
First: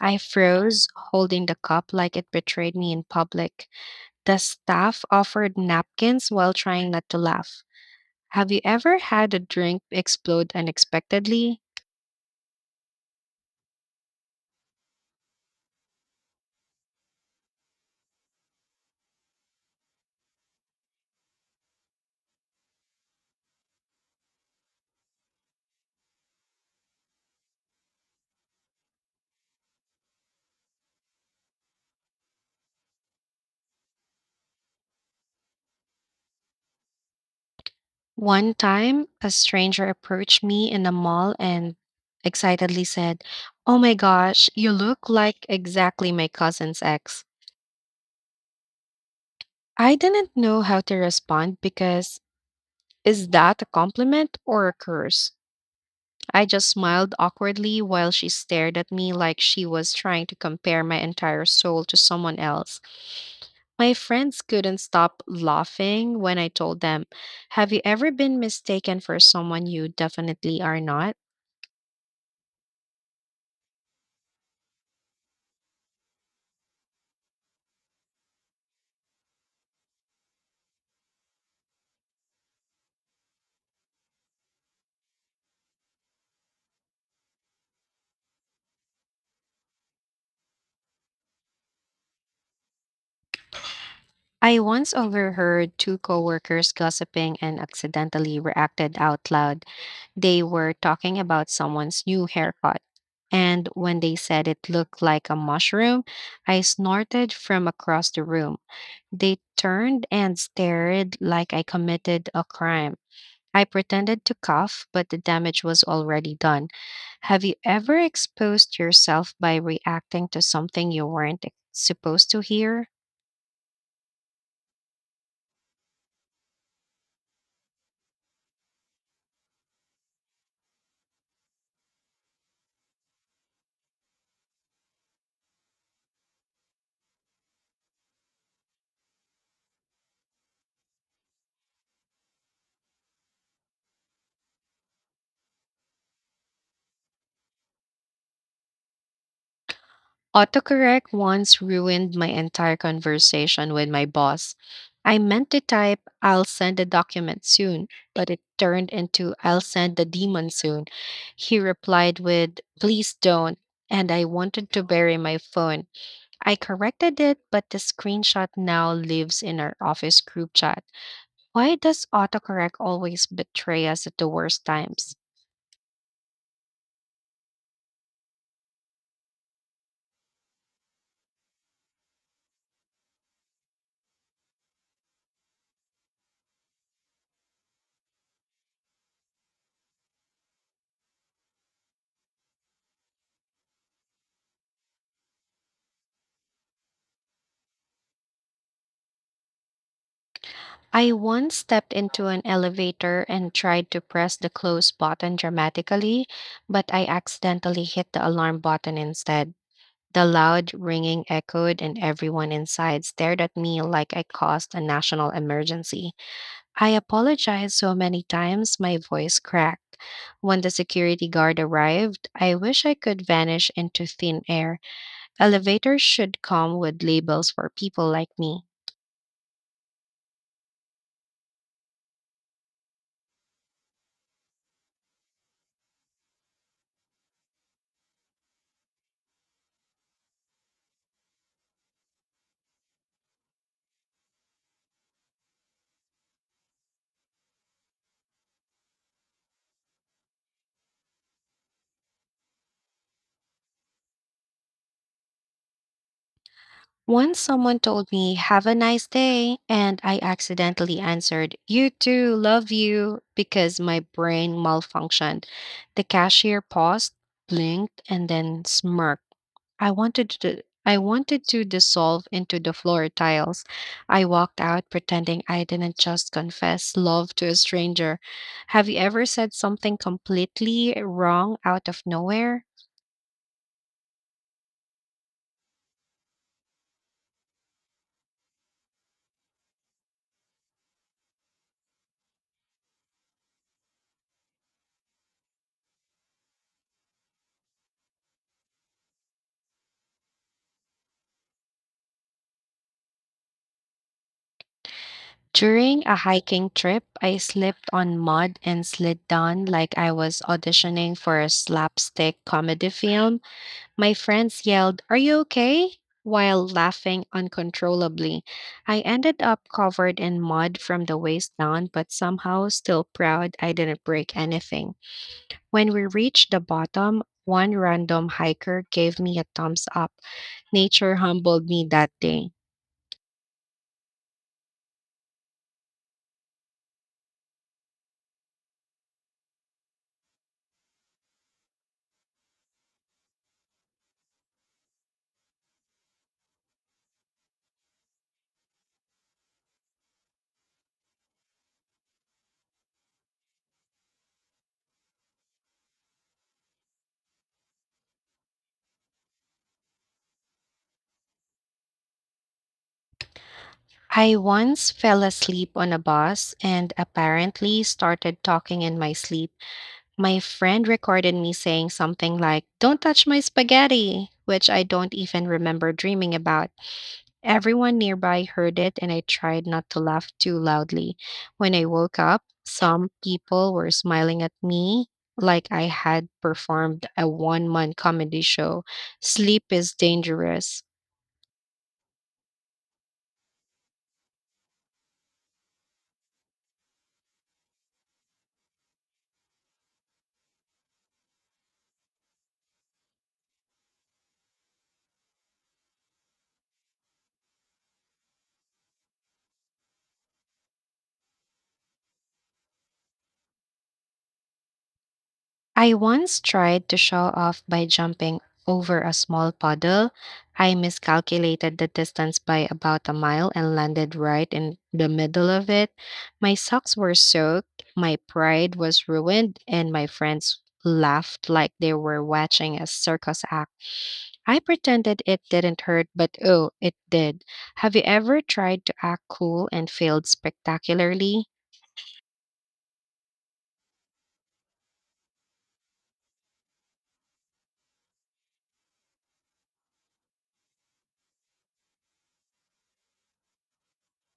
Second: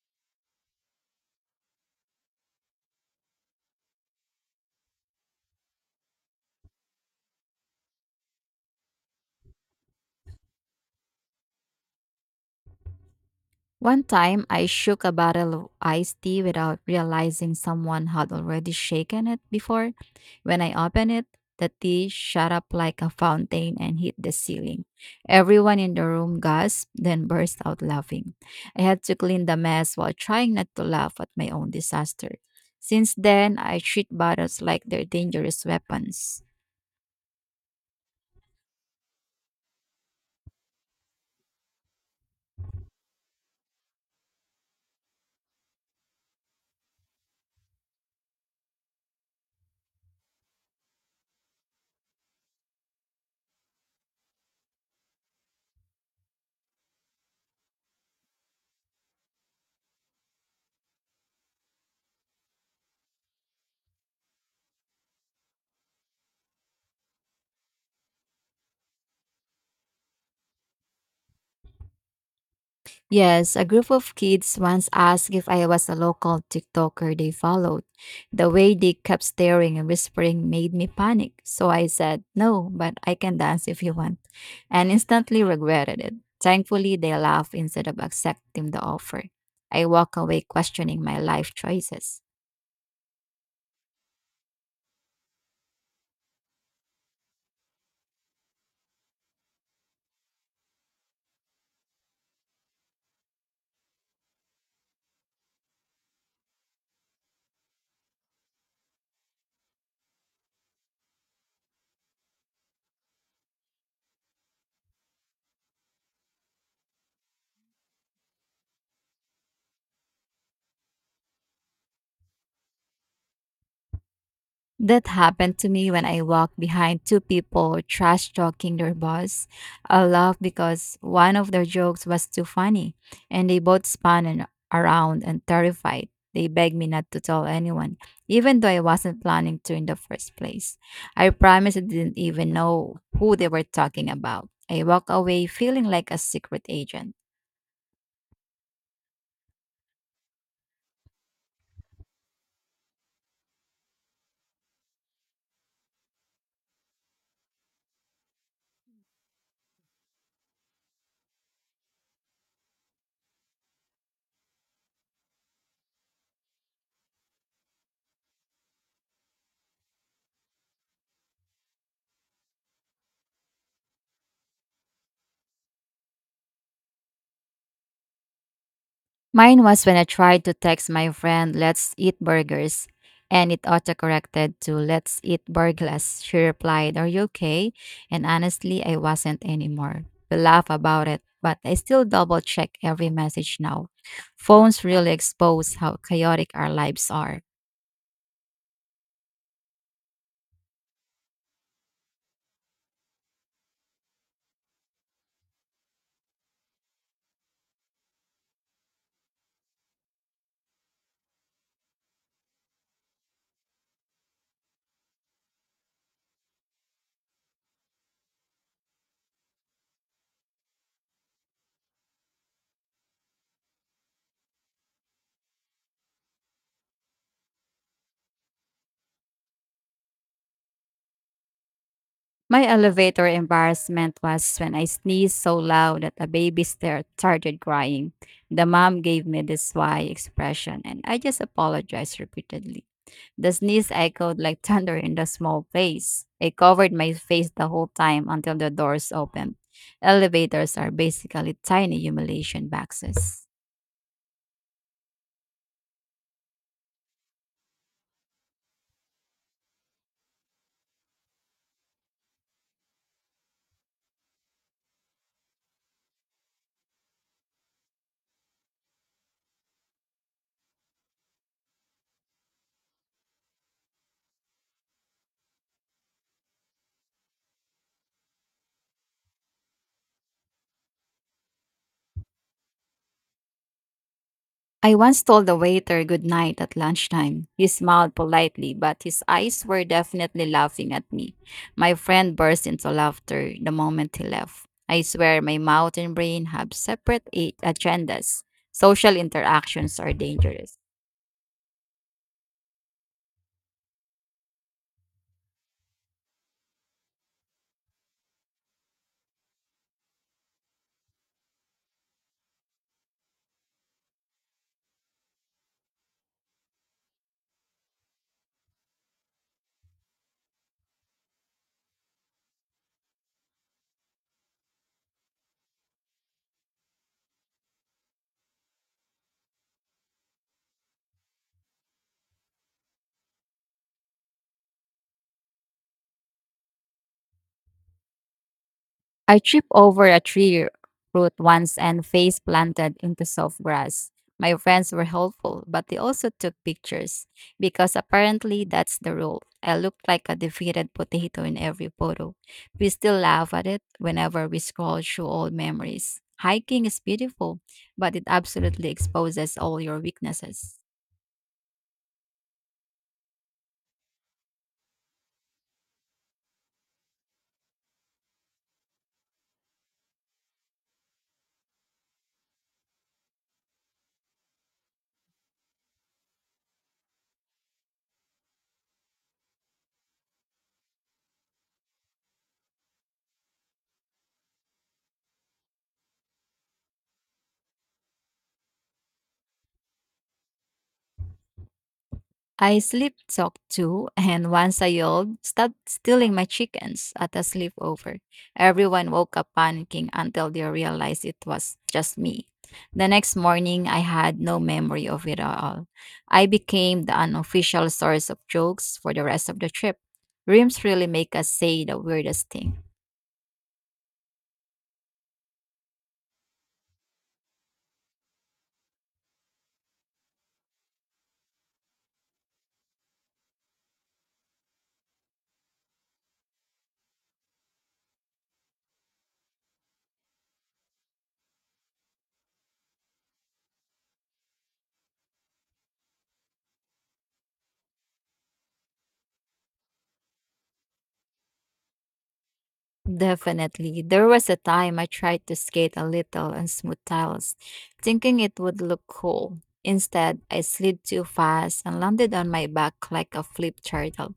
I froze, holding the cup like it betrayed me in public. The staff offered napkins while trying not to laugh. Have you ever had a drink explode unexpectedly? One time, I shook a bottle of iced tea without realizing someone had already shaken it before. When I opened it, the tea shot up like a fountain and hit the ceiling. Everyone in the room gasped, then burst out laughing. I had to clean the mess while trying not to laugh at my own disaster. Since then, I treat bottles like they're dangerous weapons. One time, a stranger approached me in a mall and excitedly said, "Oh my gosh, you look like exactly my cousin's ex." I didn't know how to respond because is that a compliment or a curse? I just smiled awkwardly while she stared at me like she was trying to compare my entire soul to someone else. My friends couldn't stop laughing when I told them. Have you ever been mistaken for someone you definitely are not? Yes, a group of kids once asked if I was a local TikToker they followed. The way they kept staring and whispering made me panic, so I said, "No, but I can dance if you want," and instantly regretted it. Thankfully, they laughed instead of accepting the offer. I walk away questioning my life choices. I once overheard two coworkers gossiping and accidentally reacted out loud. They were talking about someone's new haircut. And when they said it looked like a mushroom, I snorted from across the room. They turned and stared like I committed a crime. I pretended to cough, but the damage was already done. Have you ever exposed yourself by reacting to something you weren't supposed to hear? That happened to me when I walked behind two people trash talking their boss. I laughed because one of their jokes was too funny, and they both spun and around and terrified. They begged me not to tell anyone, even though I wasn't planning to in the first place. I promised I didn't even know who they were talking about. I walked away feeling like a secret agent. Autocorrect once ruined my entire conversation with my boss. I meant to type, "I'll send the document soon," but it turned into, "I'll send the demon soon." He replied with, "Please don't." And I wanted to bury my phone. I corrected it, but the screenshot now lives in our office group chat. Why does autocorrect always betray us at the worst times? Mine was when I tried to text my friend, "let's eat burgers," and it autocorrected to "let's eat burglars." She replied, "Are you okay?" And honestly, I wasn't anymore. We laugh about it, but I still double check every message now. Phones really expose how chaotic our lives are. I once stepped into an elevator and tried to press the close button dramatically, but I accidentally hit the alarm button instead. The loud ringing echoed, and everyone inside stared at me like I caused a national emergency. I apologized so many times, my voice cracked. When the security guard arrived, I wish I could vanish into thin air. Elevators should come with labels for people like me. My elevator embarrassment was when I sneezed so loud that a started crying. The mom gave me this why expression, and I just apologized repeatedly. The sneeze echoed like thunder in the small place. It covered my face the whole time until the doors opened. Elevators are basically tiny humiliation boxes. Once someone told me, "Have a nice day," and I accidentally answered, "You too, love you," because my brain malfunctioned. The cashier paused, blinked, and then smirked. I wanted to dissolve into the floor tiles. I walked out pretending I didn't just confess love to a stranger. Have you ever said something completely wrong out of nowhere? I once told the waiter good night at lunchtime. He smiled politely, but his eyes were definitely laughing at me. My friend burst into laughter the moment he left. I swear my mouth and brain have separate a- agendas. Social interactions are dangerous. During a hiking trip, I slipped on mud and slid down like I was auditioning for a slapstick comedy film. My friends yelled, "Are you okay?" while laughing uncontrollably. I ended up covered in mud from the waist down, but somehow still proud I didn't break anything. When we reached the bottom, one random hiker gave me a thumbs up. Nature humbled me that day. I tripped over a tree root once and face planted into soft grass. My friends were helpful, but they also took pictures because apparently that's the rule. I looked like a defeated potato in every photo. We still laugh at it whenever we scroll through old memories. Hiking is beautiful, but it absolutely exposes all your weaknesses. I once fell asleep on a bus and apparently started talking in my sleep. My friend recorded me saying something like, "Don't touch my spaghetti," which I don't even remember dreaming about. Everyone nearby heard it and I tried not to laugh too loudly. When I woke up, some people were smiling at me like I had performed a one man comedy show. Sleep is dangerous. I sleep talk too, and once I yelled, "stop stealing my chickens" at a sleepover. Everyone woke up panicking until they realized it was just me. The next morning, I had no memory of it at all. I became the unofficial source of jokes for the rest of the trip. Dreams really make us say the weirdest thing. I once tried to show off by jumping over a small puddle. I miscalculated the distance by about a mile and landed right in the middle of it. My socks were soaked, my pride was ruined, and my friends laughed like they were watching a circus act. I pretended it didn't hurt, but oh, it did. Have you ever tried to act cool and failed spectacularly? Definitely. There was a time I tried to skate a little on smooth tiles, thinking it would look cool. Instead, I slid too fast and landed on my back like a flip turtle.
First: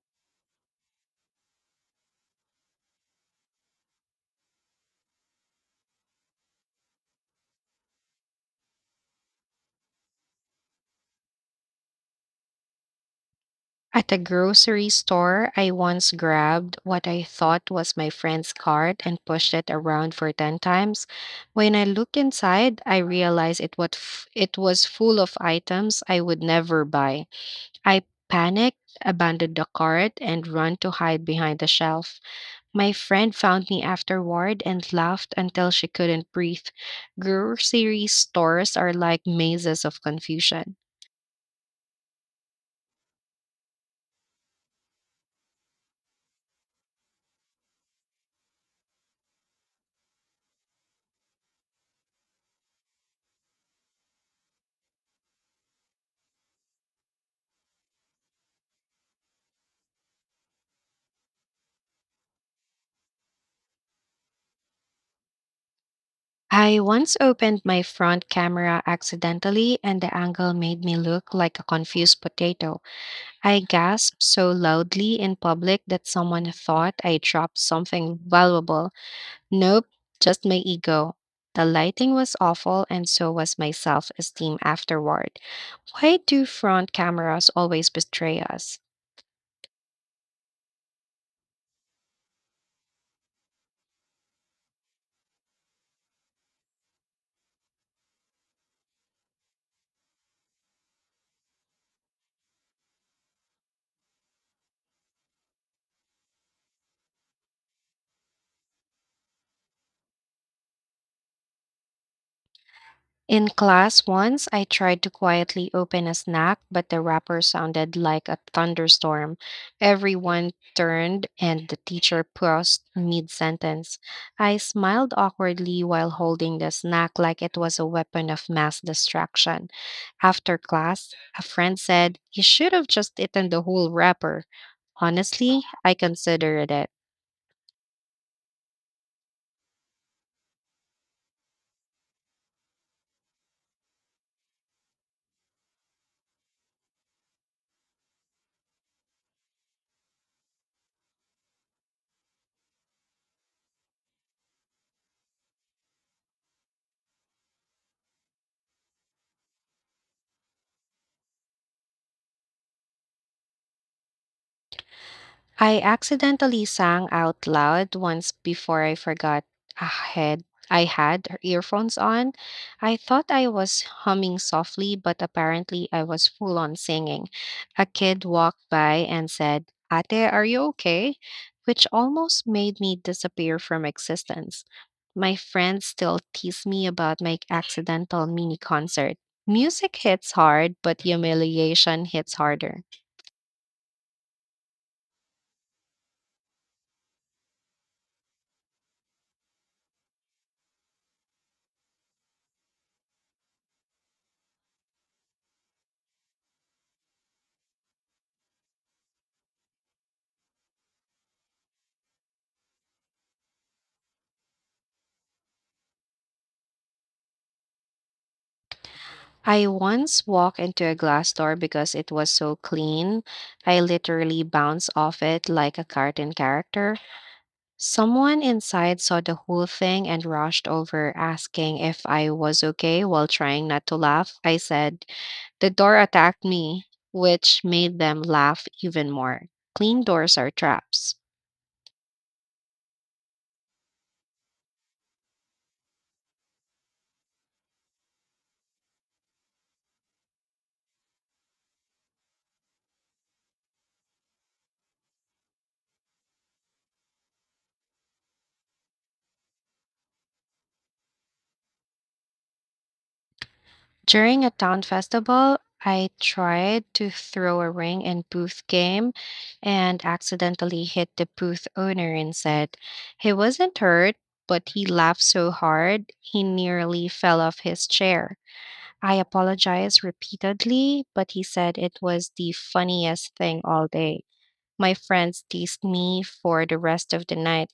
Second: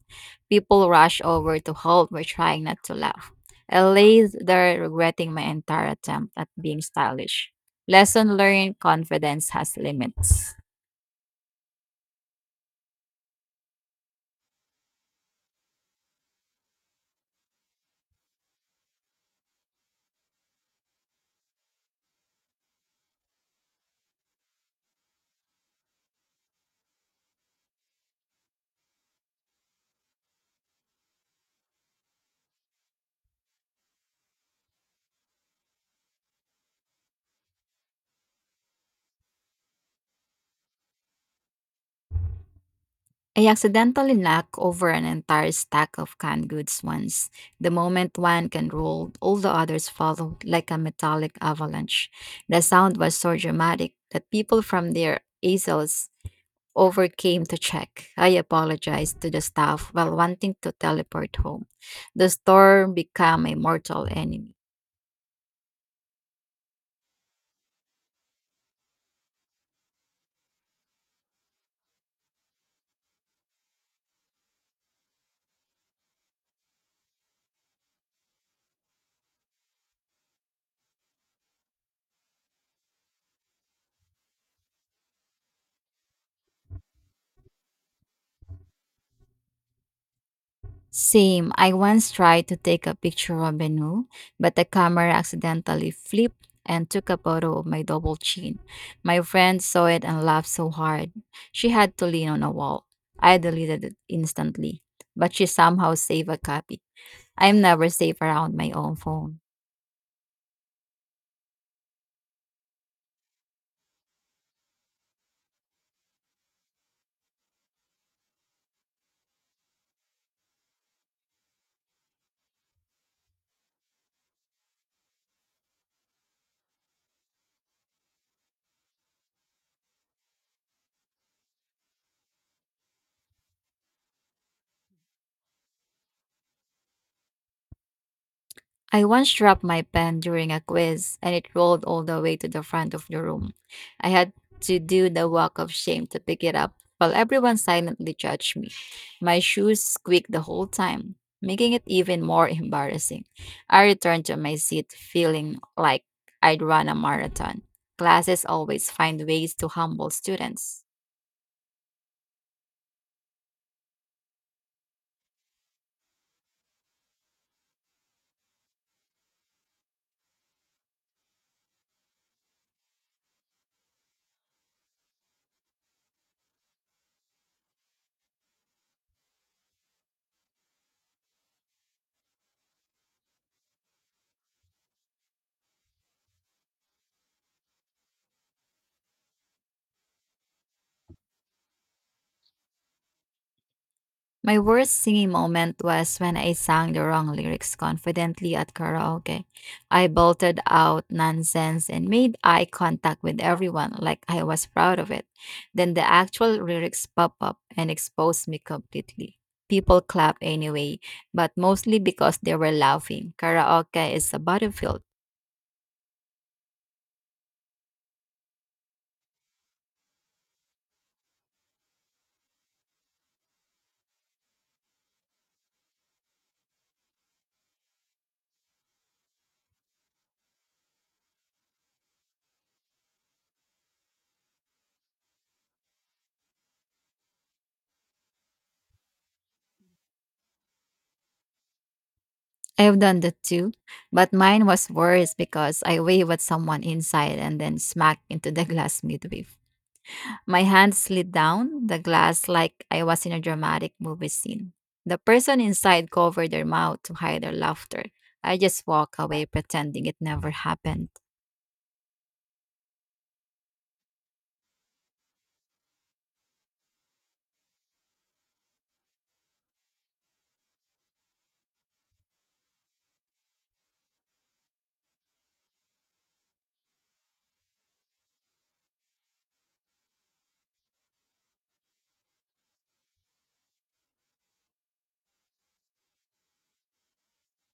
People rushed over to help me, trying not to laugh. I lay there regretting my entire attempt at being stylish. Lesson learned, confidence has limits. At a grocery store, I once grabbed what I thought was my friend's card and pushed it around for 10 times. When I looked inside, I realized it was full of items I would never buy. I panicked, abandoned the cart, and ran to hide behind the shelf. My friend found me afterward and laughed until she couldn't breathe. Grocery stores are like mazes of confusion. I accidentally knocked over an entire stack of canned goods once. The moment one can rolled, all the others followed like a metallic avalanche. The sound was so dramatic that people from their easels overcame to check. I apologized to the staff while wanting to teleport home. The store became a mortal enemy. I once opened my front camera accidentally, and the angle made me look like a confused potato. I gasped so loudly in public that someone thought I dropped something valuable. Nope, just my ego. The lighting was awful, and so was my self esteem afterward. Why do front cameras always betray us? Same. I once tried to take a picture of a, but the camera accidentally flipped and took a photo of my double chin. My friend saw it and laughed so hard. She had to lean on a wall. I deleted it instantly, but she somehow saved a copy. I'm never safe around my own phone. In class once, I tried to quietly open a snack, but the wrapper sounded like a thunderstorm. Everyone turned and the teacher paused mid sentence. I smiled awkwardly while holding the snack like it was a weapon of mass distraction. After class, a friend said, "You should have just eaten the whole wrapper." Honestly, I considered it. I once dropped my pen during a quiz and it rolled all the way to the front of the room. I had to do the walk of shame to pick it up while everyone silently judged me. My shoes squeaked the whole time, making it even more embarrassing. I returned to my seat feeling like I'd run a marathon. Classes always find ways to humble students. I accidentally sang out loud once before I forgot I had I had earphones on. I thought I was humming softly, but apparently I was full on singing. A kid walked by and said, "Ate, are you okay?" which almost made me disappear from existence. My friends still tease me about my accidental mini concert. Music hits hard, but humiliation hits harder. My worst singing moment was when I sang the wrong lyrics confidently at karaoke. I bolted out nonsense and made eye contact with everyone like I was proud of it. Then the actual lyrics pop up and exposed me completely. People clap anyway, but mostly because they were laughing. Karaoke is a battlefield. I once walked into a glass door because it was so clean. I literally bounced off it like a cartoon character. Someone inside saw the whole thing and rushed over asking if I was okay while trying not to laugh. I said, "The door attacked me," which made them laugh even more. Clean doors are traps. I have done that too, but mine was worse because I wave at someone inside and then smack into the glass midway. My hand slid down the glass like I was in a dramatic movie scene. The person inside covered their mouth to hide their laughter. I just walked away pretending it never happened. During a town festival, I tried to throw a ring in booth game and accidentally hit the booth owner instead. He wasn't hurt, but he laughed so hard he nearly fell off his chair. I apologized repeatedly, but he said it was the funniest thing all day. My friends teased me for the rest of the night.